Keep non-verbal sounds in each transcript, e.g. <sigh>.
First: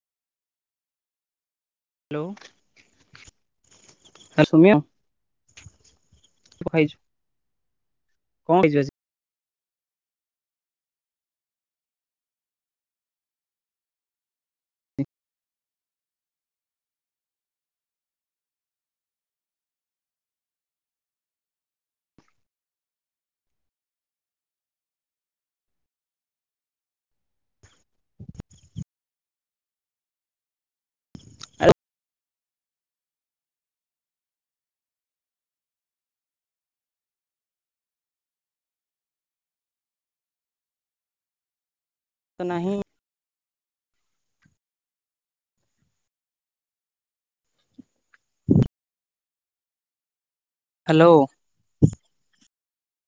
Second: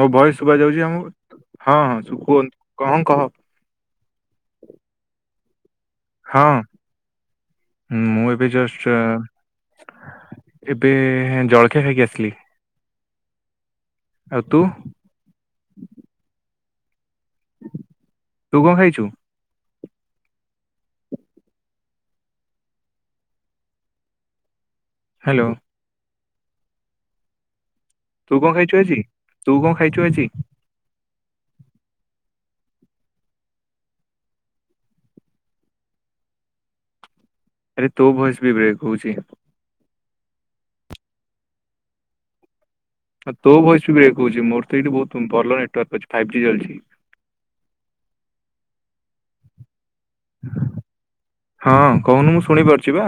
ମୋ ବଏସ୍ ଶୁବା ଯାଉଚି ଆମକୁ, ହଁ, ହଁ ଶୁ ହ୍ୟାଲୋ କୁହନ୍ତୁ, କହଂ କହ। <inaudible> ସୌମ୍ୟ। ହଁ ମୁଁ ଏବେ କଣ ଖାଇଛୁ ଜଷ୍ଟ ଏବେ ହେଁ ଜଳଖିଆ ଖାଇକି ଆସିଲି। ଆଉ ତୁ? ତୁ କଣ ଖାଇଛୁ? ହ୍ୟାଲୋ। ତୁ କଣ ଖାଇଛୁ ଆଜି, ତୁ କଣ ଖାଇଛୁ ଆଜି? ଆ <inaudible> ଆରେ ତୋ ଭଏସ୍ ବି ବ୍ରେକ୍ ହଉଛି। ତ ନାହିଁ। ଆ, ତୋ ଭଏସ୍ ବି ବ୍ରେକ୍ ହଉଛି। ମୋର ତ ଏଇଠି ବହୁତ ଭଲ ନେଟୱାର୍କ ଅଛି, ଫାଇଭ୍ ଜି ଚାଲିଚି। ହ୍ୟାଲୋ। ହଁ କହୁନୁ ମୁଁ ଶୁଣିପାରୁଛି ପା।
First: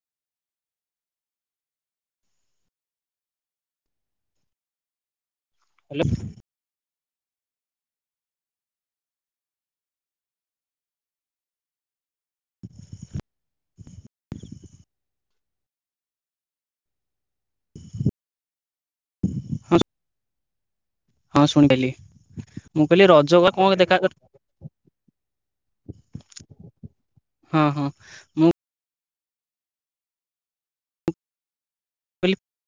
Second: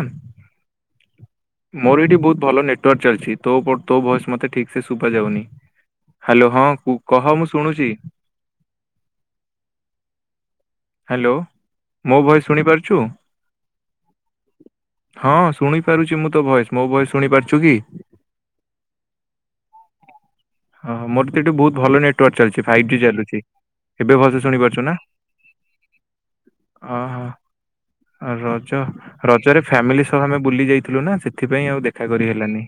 ମୋର ଏଇଠି ବହୁତ୍ ଭଲ ନେଟୱାର୍କ ଚାଲିଛି ତୋ ପ ତୋ ଭଏସ ମତେ ଠିକ୍ ସେ ସୁୁବା ଯାଉନି। ହ୍ୟାଲୋ ହଁ କହ ମୁଁ ଶୁଣୁଛି। ହ୍ୟାଲୋ ମୋ ଭଏସ୍ ଶୁଣିପାରୁଛୁ? <inaudible> ହଁ ଶୁଣି ପାରୁଛି ମୁଁ ତ ଭଏସ୍ ମୋ ଭଏସ୍ ଶୁଣି ପାରୁଛୁ କି? ହଁ ମୋର ତ ହଁ ଏଠି ବହୁତ୍ ଶୁଣିପାରିଲି ଭଲ ନେଟୱାର୍କ ଚାଲିଛି ମୁଁ ଫାଇଭ୍ ଜି କହିଲି ରଜ ଚାଲୁଛି। ଗ କଣ ଦେଖା ଏବେ ଭଲସେ ଶୁଣି ପାରୁଛୁ ନା ହଁ ହଁ। ହଁ ହଁ। ମୁଁ ରଜ ରଜରେ ଫ୍ୟାମିଲି ସହ ଆମେ ବୁଲି ଯାଇଥିଲୁ ନା ସେଥିପାଇଁ ଆଉ ଦେଖା କରି କହିଲି ହେଲାନି।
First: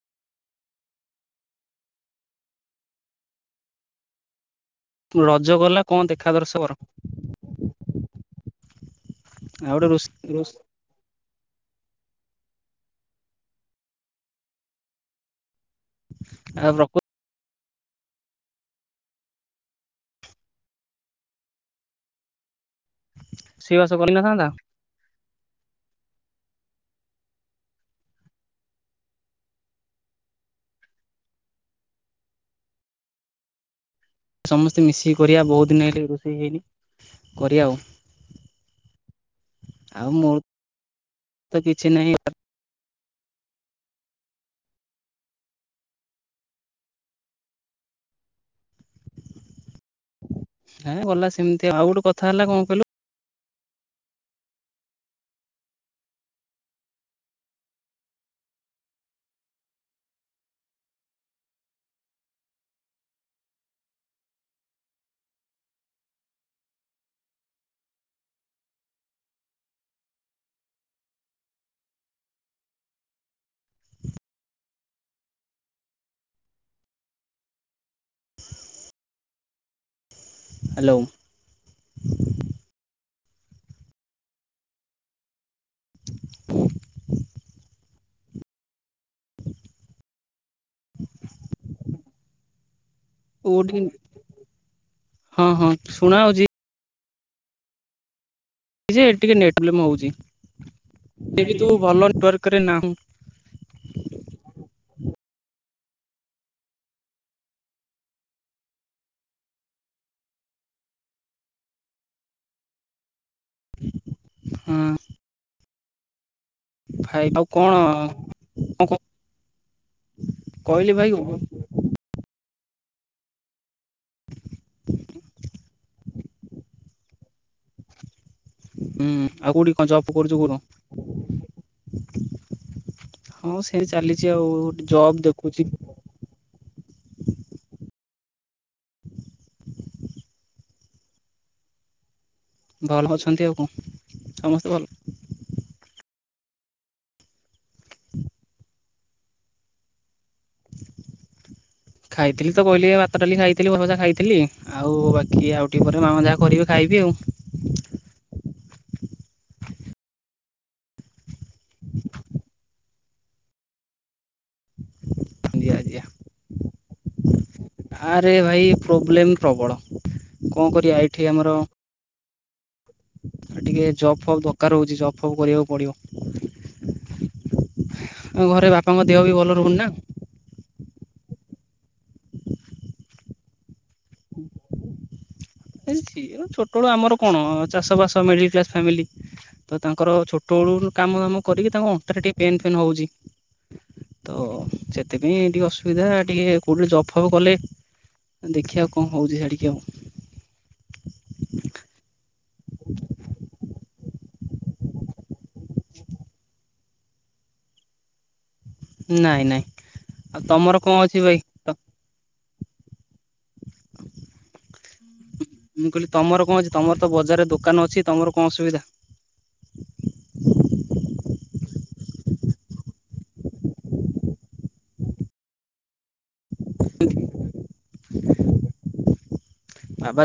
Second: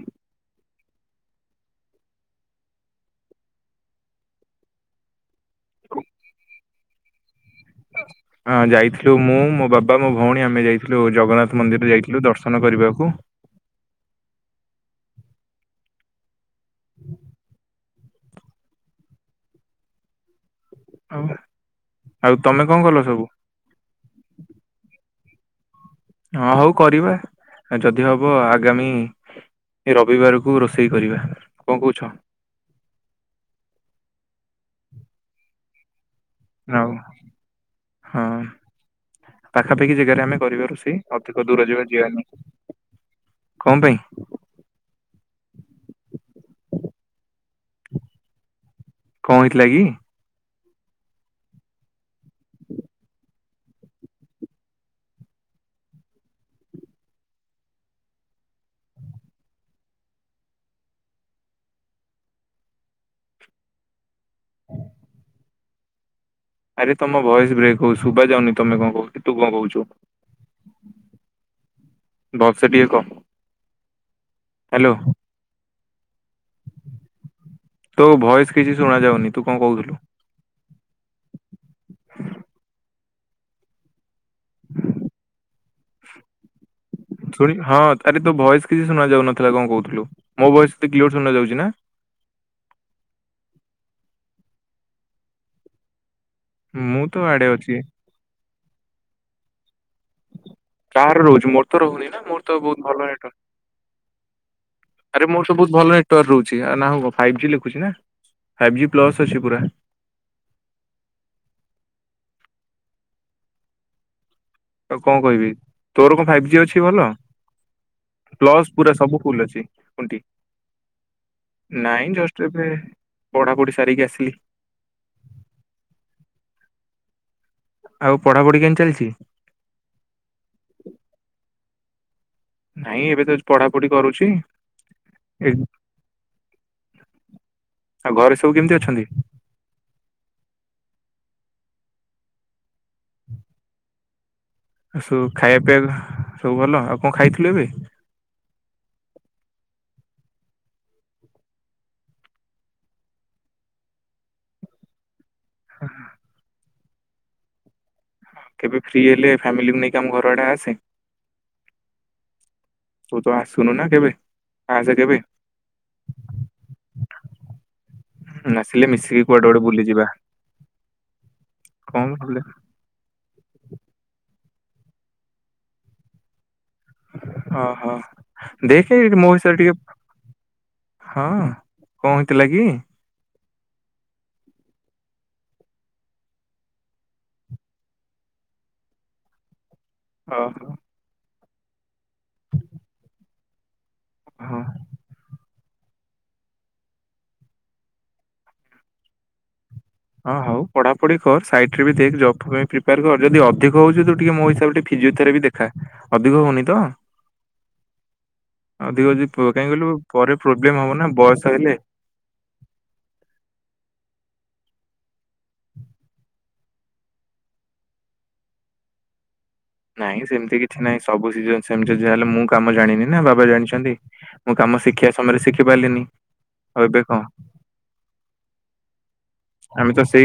ରଜ ଗଲା କଣ ଦେଖା ଦର୍ଶ <unintelligible> ହଁ ଯାଇଥିଲୁ ମୁଁ ମୋ ଆଉ ଗୋଟେ ବାପା ମୋ ଭଉଣୀ ରୋଷେଇ ଆମେ ଯାଇଥିଲୁ। ଯୋଉ ଜଗନ୍ନାଥ ମନ୍ଦିର ଯାଇଥିଲୁ ଦର୍ଶନ କରିବାକୁ। ଆଉ <unintelligible> ଆଉ ତମେ କଣ କଲ ସବୁ? ରୋଷେଇ ବାସ କରିନଥାନ୍ତା। ହଁ ହଉ କରିବା ଯଦି ହବ ଆଗାମୀ ଏ ରବିବାରକୁ ରୋଷେଇ କରିବା କଣ କହୁଛ? ସମସ୍ତେ ମିଶିକି କରିବା ବହୁତ୍ ଦିନି ହେଇନି ରୋଷେଇ ହେଇନି ଆଉ କରିବା ଆଉ। ହଁ ପାଖାପାଖି ଆଉ ଜାଗାରେ ଆମେ ମୋର କରିବା ରୋଷେଇ ଅଧିକ ତ ଦୂର ଯିବା କିଛି ଯାଏ ଯିବାନି। କଣ ପାଇଁ? କଣ ହେଇଥିଲା କି? ହେଁ ଗଲା ସେମତି ଆଉ ଗୋଟେ କଥା ହେଲା କଣ କହିଲୁ ଆରେ ତମ ଭଏସ୍ ବ୍ରେକ୍ ହଉଚି ଶୁଭା ଯାଉନି ତମେ କଣ କହୁଛ ତୁ କଣ କହୁଛୁ? ଭଲ ସେ ଟିକେ କହ। ହ୍ୟାଲୋ ତୋ ଭଏସ୍ କିଛି ଶୁଣା ଯାଉନି ତୁ କଣ କହୁଥିଲୁ? ହ୍ୟାଲୋ <inaudible> <inaudible> ଶୁଣି ହଁ ଆରେ ତୋର ଭଏସ୍ କିଛି ଶୁଣା ଯାଉନଥିଲା କଣ କହୁଥିଲୁ ମୋ ଭଏସ୍ ତତେ କ୍ଲିଅର ଶୁଣା ଯାଉଛି ନା। କୋଉଠି ହଁ ହଁ ଶୁଣା ହଉଛି। ମୁଁ ତ ଆଡେ ଅଛି। ଯେ ଟିକେ ନେଟ୍ଲେମ୍ ହଉଛି। ତା ର ରହୁଛି ଯେହେତୁ ମୋର ତ ଭଲ ରହୁନି ନା ମୋର ନେଟୱାର୍କରେ ତ ବହୁତ୍ ନାହିଁ ଭଲ ନେଟ୍- ଆରେ ମୋର ସବ ବହୁତ ଭଲ ନେଟୱାର୍କ ରହୁଛି ନାଁ ଫାଇବଜି ଲେଖୁଛି ନା। ଫାଇଭ୍ ଜି ପ୍ଲସ୍ ଅଛି ପୁରା। ଆଉ ହଁ କଣ କହିବି ତୋର କଣ ଫାଇଭ୍ ଜି ଅଛି। ଶୁଭୁଛି ଭଲ ଭାଇ ଆଉ କଣ ପ୍ଲସ୍ କଣ ପୁରା ସବୁ ଫୁଲୁ ଅଛି ଖୁଣ୍ଟି। କହିଲି ଭାଇ ହୁଁ ନାଇଁ ଜଷ୍ଟ୍ ଏବେ ପଢ଼ାପୁଢ଼ି ସାରିକି ଆସିଲି। ଆଉ ପଢ଼ାପଢ଼ି କେମିତି ଚାଲିଚି? ଆଉ କୋଉଠି କଣ ଜବ୍ କରୁଛ କହୁନ? ନାଇଁ ଏବେ ତ ହଁ ପଢାପଢି ସେଇ କରୁଛି ଚାଲିଛି ଆଉ ଜବ୍ ଏ ଦେଖୁଛି। ଆଉ ଘରେ ସବୁ କେମିତି ଅଛନ୍ତି? ଭଲ ଅଛନ୍ତି ଆଉ କ ସମସ୍ତେ ଭଲ ଆଉ ସବୁ ଖାଇବା ପିଇବା ସବୁ ଭଲ ଆଉ କଣ ଖାଇଥିଲୁ ଏବେ? <inaudible> ଖାଇଥିଲି ତ କହିଲି ଏ ଭାତ, ଡାଲି ଖାଇଥିଲି ଭଜା ଖାଇଥିଲି। ଆଉ ବାକି ଆଉ ଟିକେ ପରେ ମାମା ଯାହା କରିବେ ଖାଇବି ଆଉ। କେବେ ଫ୍ରି ହେଲେ ଫ୍ୟାମିଲିକୁ ନେଇକି ଆମ ଘର ଆଡ଼େ ଆସେ। <inaudible> ତୁ ତ ଆସୁନୁ ନା କେବେ। ଆସେ କେବେ। <inaudible> ଆରେ ହୁଁ, ଭାଇ ଆସିଲେ ମିଶିକି ପ୍ରୋବ୍ଲେମ୍ କୁଆଡେ ଗୋଟେ ପ୍ରବଳ, ବୁଲିଯିବା ଙ୍କ କରିବା ଏଇଠି ଆମର। <inaudible> ଟିକେ ଜବ୍ ଫବ୍ ଦକାର୍ ହଉଚି, ଜବ୍ ଫବ୍ କରିବାକୁ ପଡ଼ିବ। ଅହ, ଦେଖେ ବାପାଙ୍କ ଦେହ ମୋ ବି ଭଲ ହିସାବ୍ ରେ ରହୁନି ନା। ଟିକେ ହଁ, ଙ୍କ ହଉଥିଲା କି? <unintelligible> ଛୋଟବଳୁ ଆମର କ'ଣ ଚାଷ ବାସ ମିଡ଼ିଲ୍ କ୍ଲାସ୍‌ ଫ୍ୟାମିଲି। ତ ତାଙ୍କର ଛୋଟ ଓହୋ ବଳୁରୁ କାମ ଦାମ କରିକି, ତାଙ୍କ ଅଣ୍ଟାରେ ଟିକେ ପେନ୍ ଫେନ୍ ହଉଚି। <inaudible> ହଁ ଟିକେ କଉଠି ଜବ୍ ଫବ୍ କଲେ, ଦେଖିଆ କ'ଣ ହଉଚି କି ଆଉ। ହଁ ହଉ ପଢ଼ାପଢ଼ି କର୍, ସାଇଟ୍ ରେ ବି ଦେଖ୍, ଜବ୍ ପାଇଁ ପ୍ରିପାର୍ କର୍। ଯଦି ଅଧିକ ହଉଚି ତୁ ଟିକେ ମୋ ହିସାବ୍ ରେ ଫିଜିଓଥେରାପି ଦେଖା, ଅଧିକ ହଉନି ତ। ଅଧିକ, ନାଇଁ କାଇଁ ନାଇଁ କହିଲୁ ପରେ ଆଉ ତମର ପ୍ରୋବ୍ଲେମ୍ କଣ ହବ ନା ଅଛି ଭାଇ? ବୟସ ହେଲେ। <inaudible> ତମର୍ ତ ବଜାରରେ ଦୋକାନ ଅଛି, ତମର ଙ୍କ ଅସୁୁବିଧା? ନାଇଁ ସେମ୍ତି କିଛି ନାଇଁ, ସବୁ---------ଯାହେଲେ ମୁଁ କାମ ଜାଣିନି ନା, ବାବା ଜାଣି ଚନ୍ତି, ମୁଁ କାମ ଶିଖିବା ସମୟରେ ଶିଖି ପାର୍ଲିନି। ବାବା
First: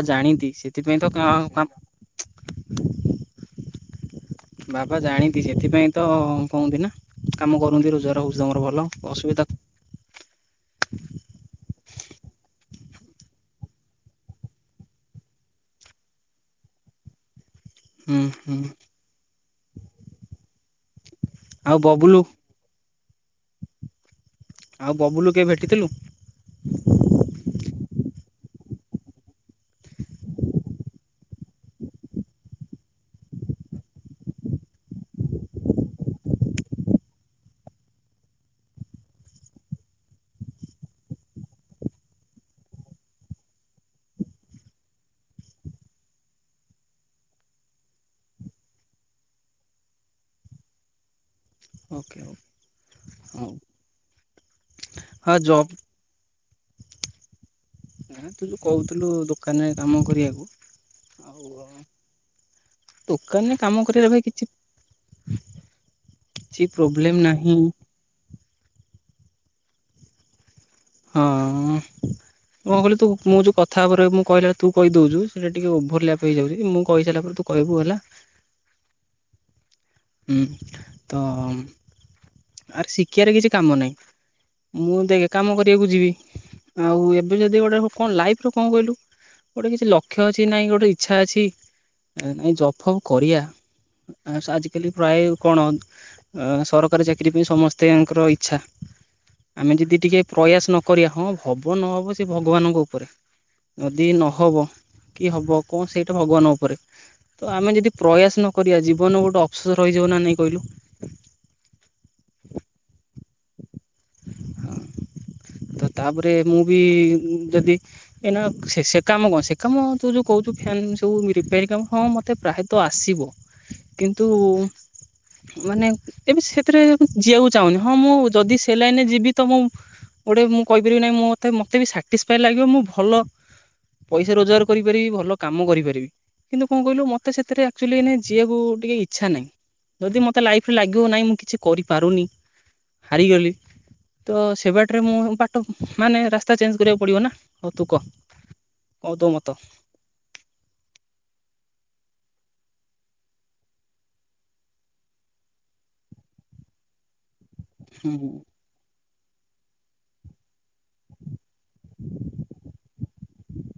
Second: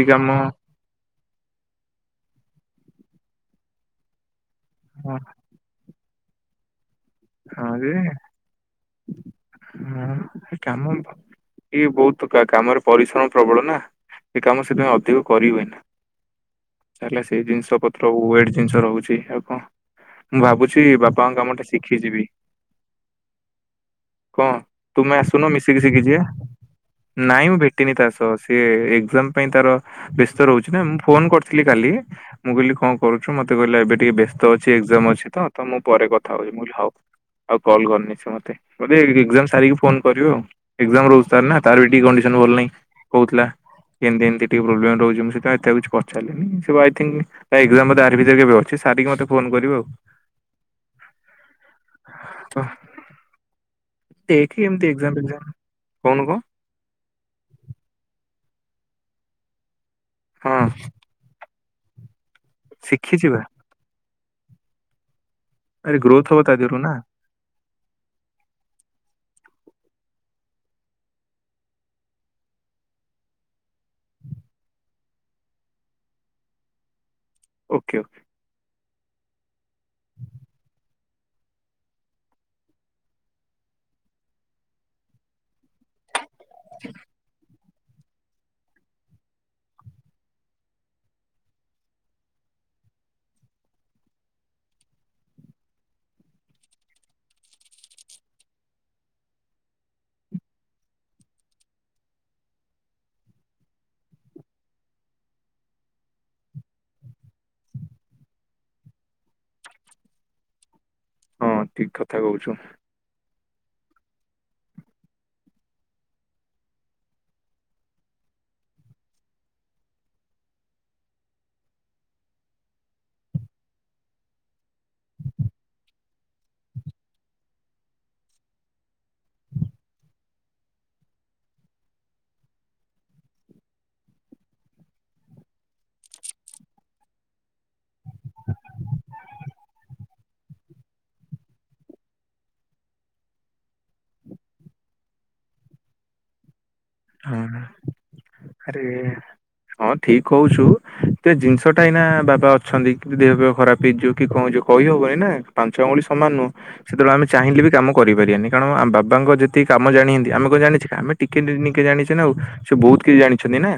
<unintelligible> <inaudible> <inaudible> କାମ କରନ୍ତି, ରୋଜଗାର ହଁ ଯେ ହଉଚି ତମର ଭଲ। ଅସୁବି ହଁ କାମ ଇଏ ବଉତ୍ କାମରେ ପରିଶ୍ରମ ପ୍ରବଳ ନା, ଏ କାମ ସେଥିପାଇଁ ଅଧିକ କରିହୁଏ। ହୁଁ ହୁଁ <inaudible> ଶିଖିଯିବି <inaudible> ଆଉ ତୁମେ ବବୁଲୁ କେବେ ଆସୁନ, ମିଶିକି ଭେଟିଥିଲୁ ଶିଖିଯିବା। ନାଇଁ ମୁଁ ଭେଟିନି ତା' ସହ। ସିଏ ଏକ୍ଜାମ୍ ପାଇଁ ତା'ର ବ୍ୟସ୍ତ ରହୁଚି ନା, ମୁଁ ଫୋନ୍‌ କ--ଥିଲି କାଲି। ମୁଁ କହିଲି, କ'ଣ କରୁଚୁ? ମତେ କହିଲା ଏବେ ଟିକେ ବ୍ୟସ୍ତ ଅଛି, ଏକ୍ଜାମ୍ ଅଛି, ତ ମୁଁ ପରେ କଥା ହଉ ମୁଁ କହିଲି ହଉ, ଆଉ କଲ୍ କରିନି ସେ ମତେ, ବଧେ ଏକ୍ଜାମ୍ ସାରିକି ଫୋନ୍ କରିବ ଆଉ। ଏକ୍ଜାମ୍ ରହୁଚି ତାର୍ ନା, ତା'ର ବି ଟିକେ କଣ୍ଡିସନ୍‌ ଭଲ୍ ନାହିଁ କହୁ--ଲା। ଏ---ତି ଟିକେ ପ୍ରୋବ୍ଲେମ୍ ରହୁଚି, ଏତେ ଆଉ କିଛି ପଚାରିଲିନି। ତା ଏକ୍ଜାମ୍ ବଧେ ୟାରି ଭିତରେ କେବେ ଅଛି, ସାରିକି ମୋତେ ଫୋନ୍‌ କରିବ ଆଉ। <inaudible> ହଁ, ହଉ ହଁ ଜବ୍ <unintelligible> ନା ତୁ ଯଉ କ---ଥୁଲୁ ଦୋକାନ୍‌ ରେ କାମ ହଁ ଶିଖିଛି ବା କରିବାକୁ। ଆରେ ଗ୍ରୋଥ <inaudible> ହବ ତା କିଛି ଦେହରୁ ନା ପ୍ରୋବ୍ଲେମ୍ ନାହିଁ। <inaudible> କହିଲୁ ତୁ ମୁଁ ଯଉ କଥା ମୁଁ କ---ଲା ବେଳେ ତୁ କହି ଦଉଚୁ, ସେ ଟିକେ ଓଭରଲ୍ୟାପ୍ ହେଇଯାଉଚି। ମୁଁ କହି ସାଇଲା ପରେ ତୁ କଇବୁ ଓକେ ହେଲା। ଓକେ <inaudible> ଆରେ ଶିକିବାରେ କିଛି କାମ ନାଇଁ, ମୁଁ ଦେଖେ କାମ କରିବାକୁ ଯିବି। ଆଉ ଏବେ ଯଦି ଲାଇଫ୍ ର କ'ଣ କହିଲୁ, ଗୋଟେ କିଛି ଲକ୍ଷ୍ୟ ଅଛି ନାଇଁ ଗୋଟେ ଇଚ୍ଛା ଅଛି। ଜବ୍, ଫବ୍ କରିବା ଆଜି, କାଲି ପ୍ରାୟ କଣ ସରକାରୀ ଚାକିରୀ ପାଇଁ ସମସ୍ତଙ୍କର ଇଚ୍ଛା। ଆମେ ଯଦି ଟିକେ ପ୍ରୟାସ ନ କରିବା ହଁ ହବ ନ ହବ ସେ ଭଗବାନଙ୍କ ଉପରେ। ଯଦି ନହବ କି ହବ କଉ ସେଇଟା ଭଗବାନ ଉପରେ। ତ ଆମେ ଯଦି ପ୍ରୟାସ ନ କରିବା ଜୀବନରେ ଗୋଟେ ଅଫସୋସ ରହିଯିବ ନା ନାହିଁ କହିଲୁ। ହଁ, ଠିକ୍ କଥା କହୁଛୁ। <inaudible> ତ ତାପରେ ମୁଁ ବି ଯଦି ଏ ନା ସେ ସେ କାମ କଣ ସେ କାମ ତୁ ଯେଉଁ କହୁଛୁ ଫ୍ୟାନ୍ ସବୁ ରିପେୟାରିଂ କାମ ହଁ ମୋତେ ପ୍ରାୟତଃ ତ ଆସିବ କିନ୍ତୁ ମାନେ ଏବେ ସେଥିରେ ମୁଁ ଯିବାକୁ ଚାହୁଁନି, ହଁ, ମୁଁ ଯଦି ସେ ଲାଇନରେ ଯିବି ତ ମୁଁ ଗୋଟେ ମୁଁ କହିପାରିବି ନାହିଁ ମତେ, ମତେ ବି ସାଟିସ୍ ଫାୟ ଲାଗିବ ମୁଁ ଭଲ ପଇସା ରୋଜଗାର କରିପାରିବି ଭଲ କାମ କରିପାରିବି। କିନ୍ତୁ କଣ କହିଲୁ ମତେ ସେଥିରେ ଆକ୍ଚୁଆଲି ଏଇନା ଯିବାକୁ ଟିକେ ଇଚ୍ଛା ନାହିଁ। ଯଦି ମତେ ଲାଇଫରେ ଲାଗିବ ନାହିଁ ମୁଁ କିଛି କରିପାରୁନି ହାରିଗଲି ତ ସେ ବାଟରେ ମୁଁ ବାଟ ମାନେ ରାସ୍ କଥା ଚେଞ୍ଜ କରିବାକୁ ପଡିବ ନା ହଁ ହଉ ତୁ କହ କଣ ତୁ ମତ ଠିକ୍ କହୁଛୁ। ତ ଏ ଜିନିଷ ଟା ଏଇନା ବାବା ଅଛନ୍ତି କି ଦେହ ଖରାପ ହେଇଯିବ କି କଣ ହେଇଯିବ କହିହବନି ନା ପାଞ୍ଚ ଅଙ୍ଗୁଳି ସମାନ ନୁହଁ। ସେତେବେଳେ ଆମେ ଚାହିଁଲେ ବି କାମ ହୁଁ କରିପାରିବାନି, କାରଣ ଆମ ବାବାଙ୍କ ଯେତିକି କାମ ଜାଣିଛନ୍ତି ଆମେ କଣ ଜାଣିଛେ, ଆମେ ଟିକେ ଟିକେ ଜାଣିଛନ୍ତି ଆଉ ସେ ବହୁତ କିଛି ଜାଣିଛନ୍ତି ନା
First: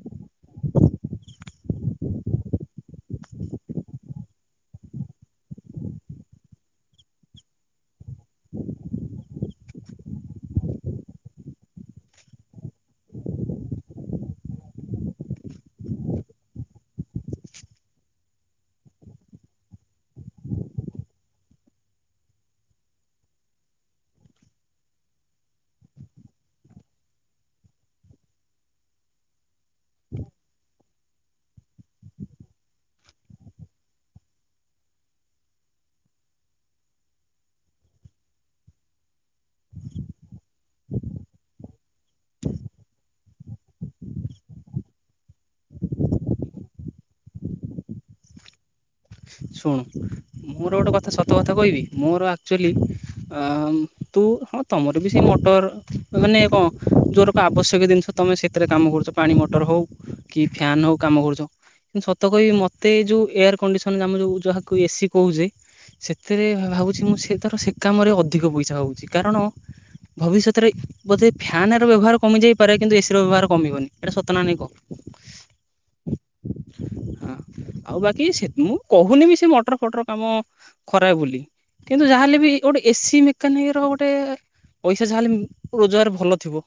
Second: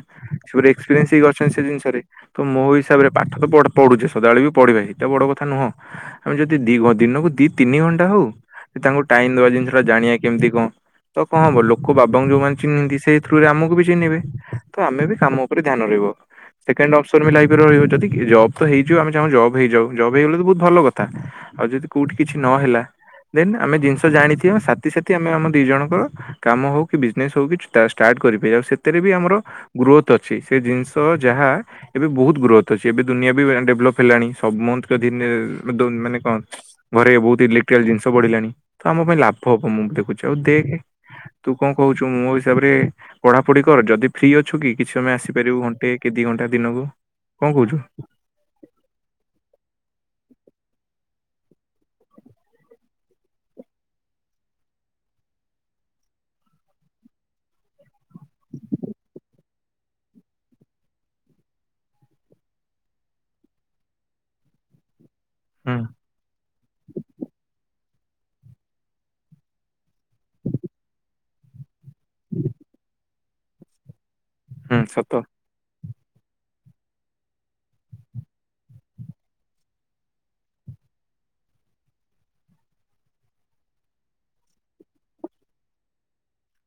ସେ ଏକ୍ସପିରିଏନ୍ସ ହେଇକି ଅଛନ୍ତି ସେ ଜିନିଷରେ। ତ ମୋ ହିସାବରେ ପାଠ ତ ପଢ଼, ପଢୁଛେ ସଦାବେଳେ ବି ପଢିବା ସେଇଟା ବଡ କଥା ନୁହଁ। ଆମେ ଯଦି ଦି ଦିନକୁ ଦି ତିନି ଘଣ୍ଟା ହଉ ତାଙ୍କୁ ଟାଇମ ଦବା ଜିନିଷ ଟା ଜାଣିବା କେମିତି କଣ ତ କଣ ହବ ଲୋକ ବାବାଙ୍କୁ ଯୋଉମାନେ ଚିହ୍ନିନ୍ତି ସେଇ ଥିରୁ ଆମକୁ ବି ଚିହ୍ନିବେ ତ ଆମେ ବି କାମ ଉପରେ ଧ୍ୟାନ ରହିବ। ସେକେଣ୍ଡ ଅପ୍ସନ ବି ଲାଇଫ୍ ରେ ରହିବ ଯଦି କି ଜବ୍ ତ ହେଇଯିବ ଆମେ ଚାହୁଁ ଜବ୍ ହେଇଯାଉ ଜବ୍ ହେଇଗଲେ ତ ବହୁତ ଭଲ କଥା। ଆଉ ଯଦି କୋଉଠି କିଛି ନହେଲା ଦେନ୍ ଆମେ ଜିନିଷ ଜାଣି ଥିବା ସାଥିସଥିୀ ଆମେ ଆମ ଦି ଜଣଙ୍କର କାମ ହୋଉ କି ନାଇଁ ସବୁ କିଛି ଷ୍ଟାର୍ଟ କରିପାର ଆଉ ସେଥିରେ ବି ଆମର ଗ୍ରୋଥ୍ ଅଛି ସେ ଜିନିଷ ଯାହା ଏବେ ବହୁତ ଗ୍ରୋଥ୍ ଅଛି ଏବେ ଦୁନିଆ ବି ଡେଭଲପ୍ ହେଲାଣି ସମୁତେ ଦିନେ ମାନେ କଣ ଘରେ ବହୁତ ଇଲେକ୍ଟ୍ରିକାଲ୍ ଜିନିଷ ବଢ଼ିଲାଣି ତ ଆମ ପାଇଁ ଲାଭ ହବ ମୁଁ ଦେଖୁଛି, ଆଉ ଦେଖ୍ ତୁ କଣ କହୁଛୁ, ମୋ ହିସାବରେ ପଢାପଢି କର ଯଦି ଫ୍ରି ଅଛୁ କି, କିଛି ସମୟ ଆସିପାରିବୁ ଘଣ୍ଟେ କି, ଦି ଘଣ୍ଟା ଦିନକୁ କଣ କହୁଛୁ? ଶୁଣୁ ମୋର ଗୋଟେ କଥା ସତ କଥା କହିବି ମୋର ଆକ୍ଚୁଲି ଆଁ ଉଁ ତୁ ହଁ ତମର ବି ସେଇ ମଟର ଯୋଉ ମାନେ କଣ ଯୋଉଗୁରାକ ଆବଶ୍ୟକୀୟ ଜିନିଷ ତମେ ସେଥିରେ କାମ କରୁଛ ପାଣି ମଟର ହଉ। କି ଫ୍ୟାନ ହଉ କାମ କରୁଚ ମୁଁ ସତ କହିବି ମତେ ଏଇ ଯୋଉ ଏୟାର କଣ୍ଡିସନ କାମ ଯୋଉ ଯାହା ଏ ସି କହୁଚି ହୁଁ ସେଥିରେ ଭାବୁଛି ମୁଁ ସେ ତାର ସେ କାମରେ ଅଧିକ ପଇସା ହୋଉଚି, କାରଣ ଭବିଷ୍ୟତରେ ବୋଧେ ଫ୍ୟାନ ର ବ୍ୟବହାର କମି ଯାଇପାରେ କିନ୍ତୁ ଏସି ର ବ୍ୟବହାର କମିବନି। ଏଟା ସତନା ନାହିଁ, କ ହୁଁ ସତ। ହଁ, ଆଉ ବାକି ସେ ଉଁ କହୁନି ବି ସେ ମଟର ଫଟର କାମ, ଖରାପ ବୋଲି। କିନ୍ତୁ ଯାହେଲେ ବି, ଗୋଟେ ଏସି ମେକାନିକ ର ଗୋଟେ ପଇସା ଯାହା ହେଲେ, ରୋଜଗାର ଭଲ ଥିବ।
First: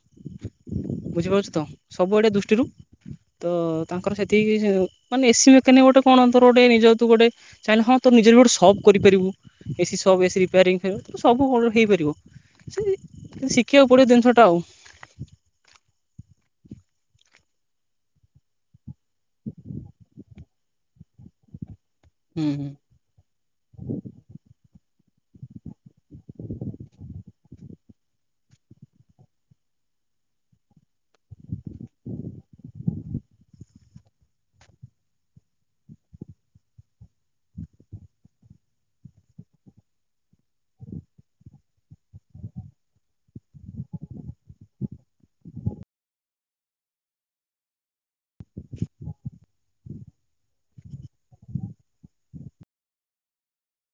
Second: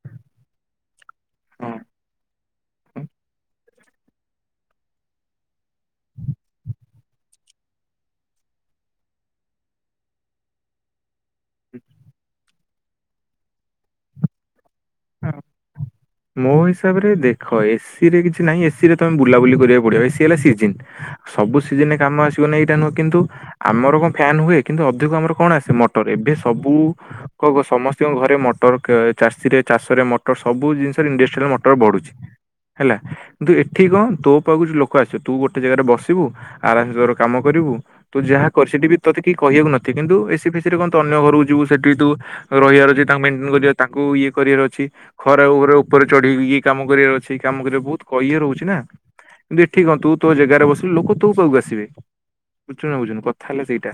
ବୁଝିପାରୁଛ ତ ହଁ। ସବୁଆଡ଼େ ଦୃଷ୍ଟିରୁ ତ ତାଙ୍କର ସେତିକି ଏଇ ଯୋଉ ମାନେ ଏସି ମେକାନିକ୍ ଗୋଟେ କଣ ତୋର ଗୋଟେ ନିଜ ତୁ ଗୋଟେ ଚାହିଁଲେ ହଁ ତୁ ନିଜର ବି ଗୋଟେ ସପ୍ କରିପାରିବୁ। <inaudible> ଶିଖିବାକୁ ପଡ଼ିବ ଦିନ୍‌ଷ ଟା ଆଉ। <inaudible> ମୋ ହିସାବରେ ଦେଖ ଏସି ରେ କିଛି ନାହିଁ ଏସି ରେ ତମେ ବୁଲାବୁଲି କରିବାକୁ ପଡିବ ଏ ସି ହେଲା ସିଜିନ୍ ସବୁ ସିଜିନେ କାମ ହୁଁ ଆସିବନିଁ ହୁଁ ଏଇଟା ନୁହଁ କିନ୍ତୁ ଆମର କଣ ଫ୍ୟାନ ହୁଏ କିନ୍ତୁ ଅଧିକ ଆମର କଣ ଆସେ ମଟର ଏବେ ସବୁ କ ସମସ୍ତଙ୍କ ଘରେ ମଟର କ ଚାଷୀରେ ଚାଷରେ ମଟର ସବୁ ଜିନିଷ ଧୀରେ ଧୀରେ ମଟର ବଢୁଛି ହେଲା। କିନ୍ତୁ ଏଠି କଣ ତୋ ପାଖକୁ କିଛି ଲୋକ ଆସିବ ତୁ ଗୋଟେ ଜାଗାରେ ବସିବୁ ଆରାମସେ ତୋର କାମ କରିବୁ ତୁ ଯାହା କରେ ସେଠି ତତେ କି କହିବାକୁ ନଥିବେ କିନ୍ତୁ ଏସି ଫେଶୀ ରେ କଣ ଅନ୍ୟ ଘରକୁ ଯିବୁ ସେଠି ତୁ ରହିବାର ଅଛି ତାଙ୍କୁ ମେଣ୍ଟେନ ତାଙ୍କୁ ଇଏ କରିବାର ଅଛି ଖରା ଉପରେ ଉପରେ ଚଢିକି ଏ କାମ କରିବାର ଅଛି କାମ କରିବା ବହୁତ ଇଏ ରହୁଛି ନା କିନ୍ତୁ ଠିକନ୍ତୁ ତୋ ଜାଗାରେ ବସିଲୁ ଲୋକ ତୋ ପାଖକୁ ଆସିବେ ବୁଝୁ ବୁଝୁନୁ କଥା ହେଲା ସେଇଟା।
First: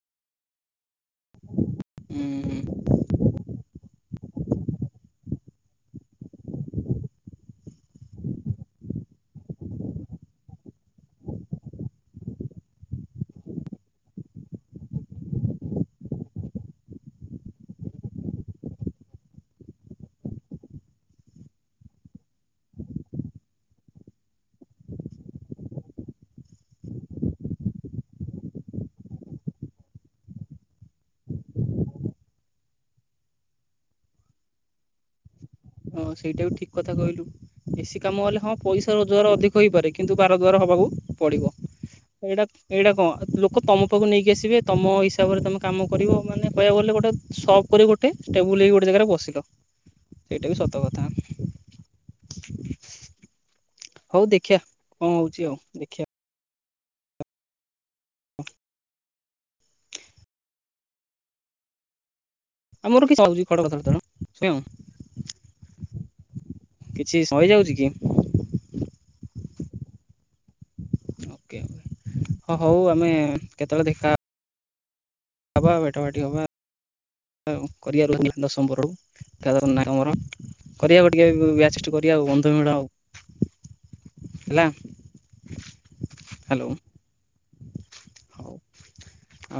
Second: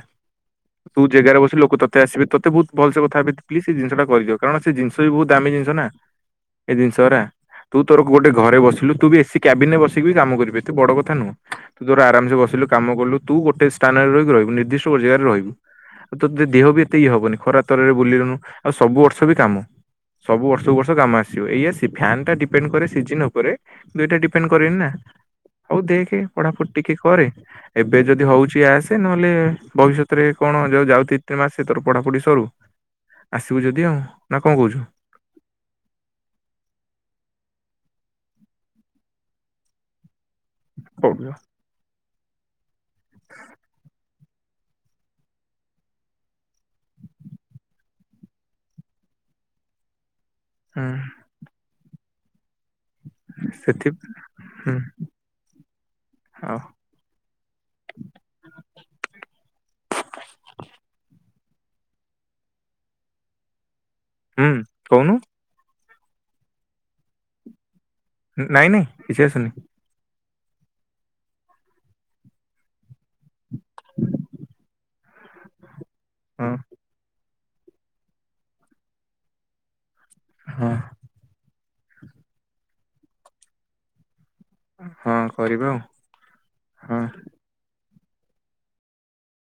ତୁ ଜାଗାରେ ବସିଲୁ ଲୋକ ତ ମତେ ହୁଁ ଆସେ ତତେ ହୁଁ ଭଲସେ କଥାହେବେ ପ୍ଲିଜ ସେ ଜିନିଷଟା କରିିଦିଅ କାରଣ ସେ ଜିନିଷ ବି ବହୁତ ଦାମୀ ଜିନିଷ ନା ଏଇ ଜିନିଷ ଗୁରା ତୁ ତୋର ଗୋଟେ ଘରେ ବସିଲୁ ତୁ ବି ଏସି କ୍ୟାବିନରେ ବସିକି ବି କାମ କରିପାରିବୁ ବଡ କଥା ନୁହଁ। ତୁ ତୋର ଆରାମେ ସେ ବସିଲୁ କାମ କଲୁ ତୁ ଗୋଟେ ସ୍ଥାନରେ ରହିି ରହିବୁ ନିଦ୍ଧିଷ୍ଟ ଗୋଟେ ଜାଗାରେ ରହିବୁ। ଆଉ ତୋ ଦେହ ବି ଏତେ ଇଏ ହବନି ଖରା ତରାରେ ବୁଲିଲନୁ ଆଉ ସବୁ ବର୍ଷ ବି କାମ। ସବୁ ବର୍ଷ କୁ ବର୍ଷ କାମ ଆସୁଥିବ। ଏଇଆ ସେ ଫ୍ୟାନ୍ ଟା ଡିପେଣ୍ଡ କରେ ସିଜିନ ଉପରେ ଦୁଇଟା ଡିପେଣ୍ଡ କରେନି ନା। ହୋଉ ଦେଖେ ପଢାପଢି ଟିକେ କରେ ଏବେ ଯଦି ହଉଛି ଆସେ ନହେଲେ ଭବିଷ୍ୟତରେ କଣ ଯୋଉ ଯାଉ ତିନି ମାସରେ ପଢାପଢି ସରୁ। ଆସିବୁ ଯଦି ଆଉ ନା କଣ କହୁଛୁ? ହଁ ସେଇଟା ବି ଠିକ କଥା କହିଲୁ ବେଶୀ କାମ ହେଲେ ହଁ ପଇସା ରୋଜଗାର ଅଧିକ ହୋଇପାରେ କିନ୍ତୁ ବାର ଦ୍ୱାର ହବାକୁ ହୁଁ ପଡିବ। ଏଇଟା ଏଇଟା କଣ ଲୋକ ତମ ପାଖକୁ ନେଇକି ଆସିବେ ତମ ହିସାବରେ ତମେ କାମ କରିବ ମାନେ କହିବାକୁ ଗଲେ ଗୋଟେ ସପ୍ କରି ଗୋଟେ ଟେବୁଲ ହେଇି ଗୋଟେ ଜାଗାରେ ବସିବ। ସେଇଟା ବି ସ ହଁ। ସେଥି ହଉ ଦେଖିବା ହୁଁ କଣ ହଉଛି ଆଉ ଦେଖିବା। ହଉ। <inaudible> ଆମର କିଛିଉଛି ହୁଁ କହୁନୁ <unintelligible> କିଛି ସହିଯାଉଛି କି? ନାଇଁ ନାଇଁ କିଛି ଆସୁନି। ଓକେ ହଉ ଆମେ କେତେବେଳେ ଦେଖା ହବା ଭେଟ ବାଟି ହବା ହଁ କରିବ ରହୁ ଦଶମ ବରଳକୁ କେଦାର ନକମର କରିବାକୁ ଟିକେ ବ୍ୟାଚ ଫିଷ୍ଟ ଯିବି ଆଉ କଣ ସେଇଥି ମେଳ ହେବ। ହଁ କରିବା ଆଉ ହ୍ୟାଲୋ ହଁ। ହଉ ଆଉ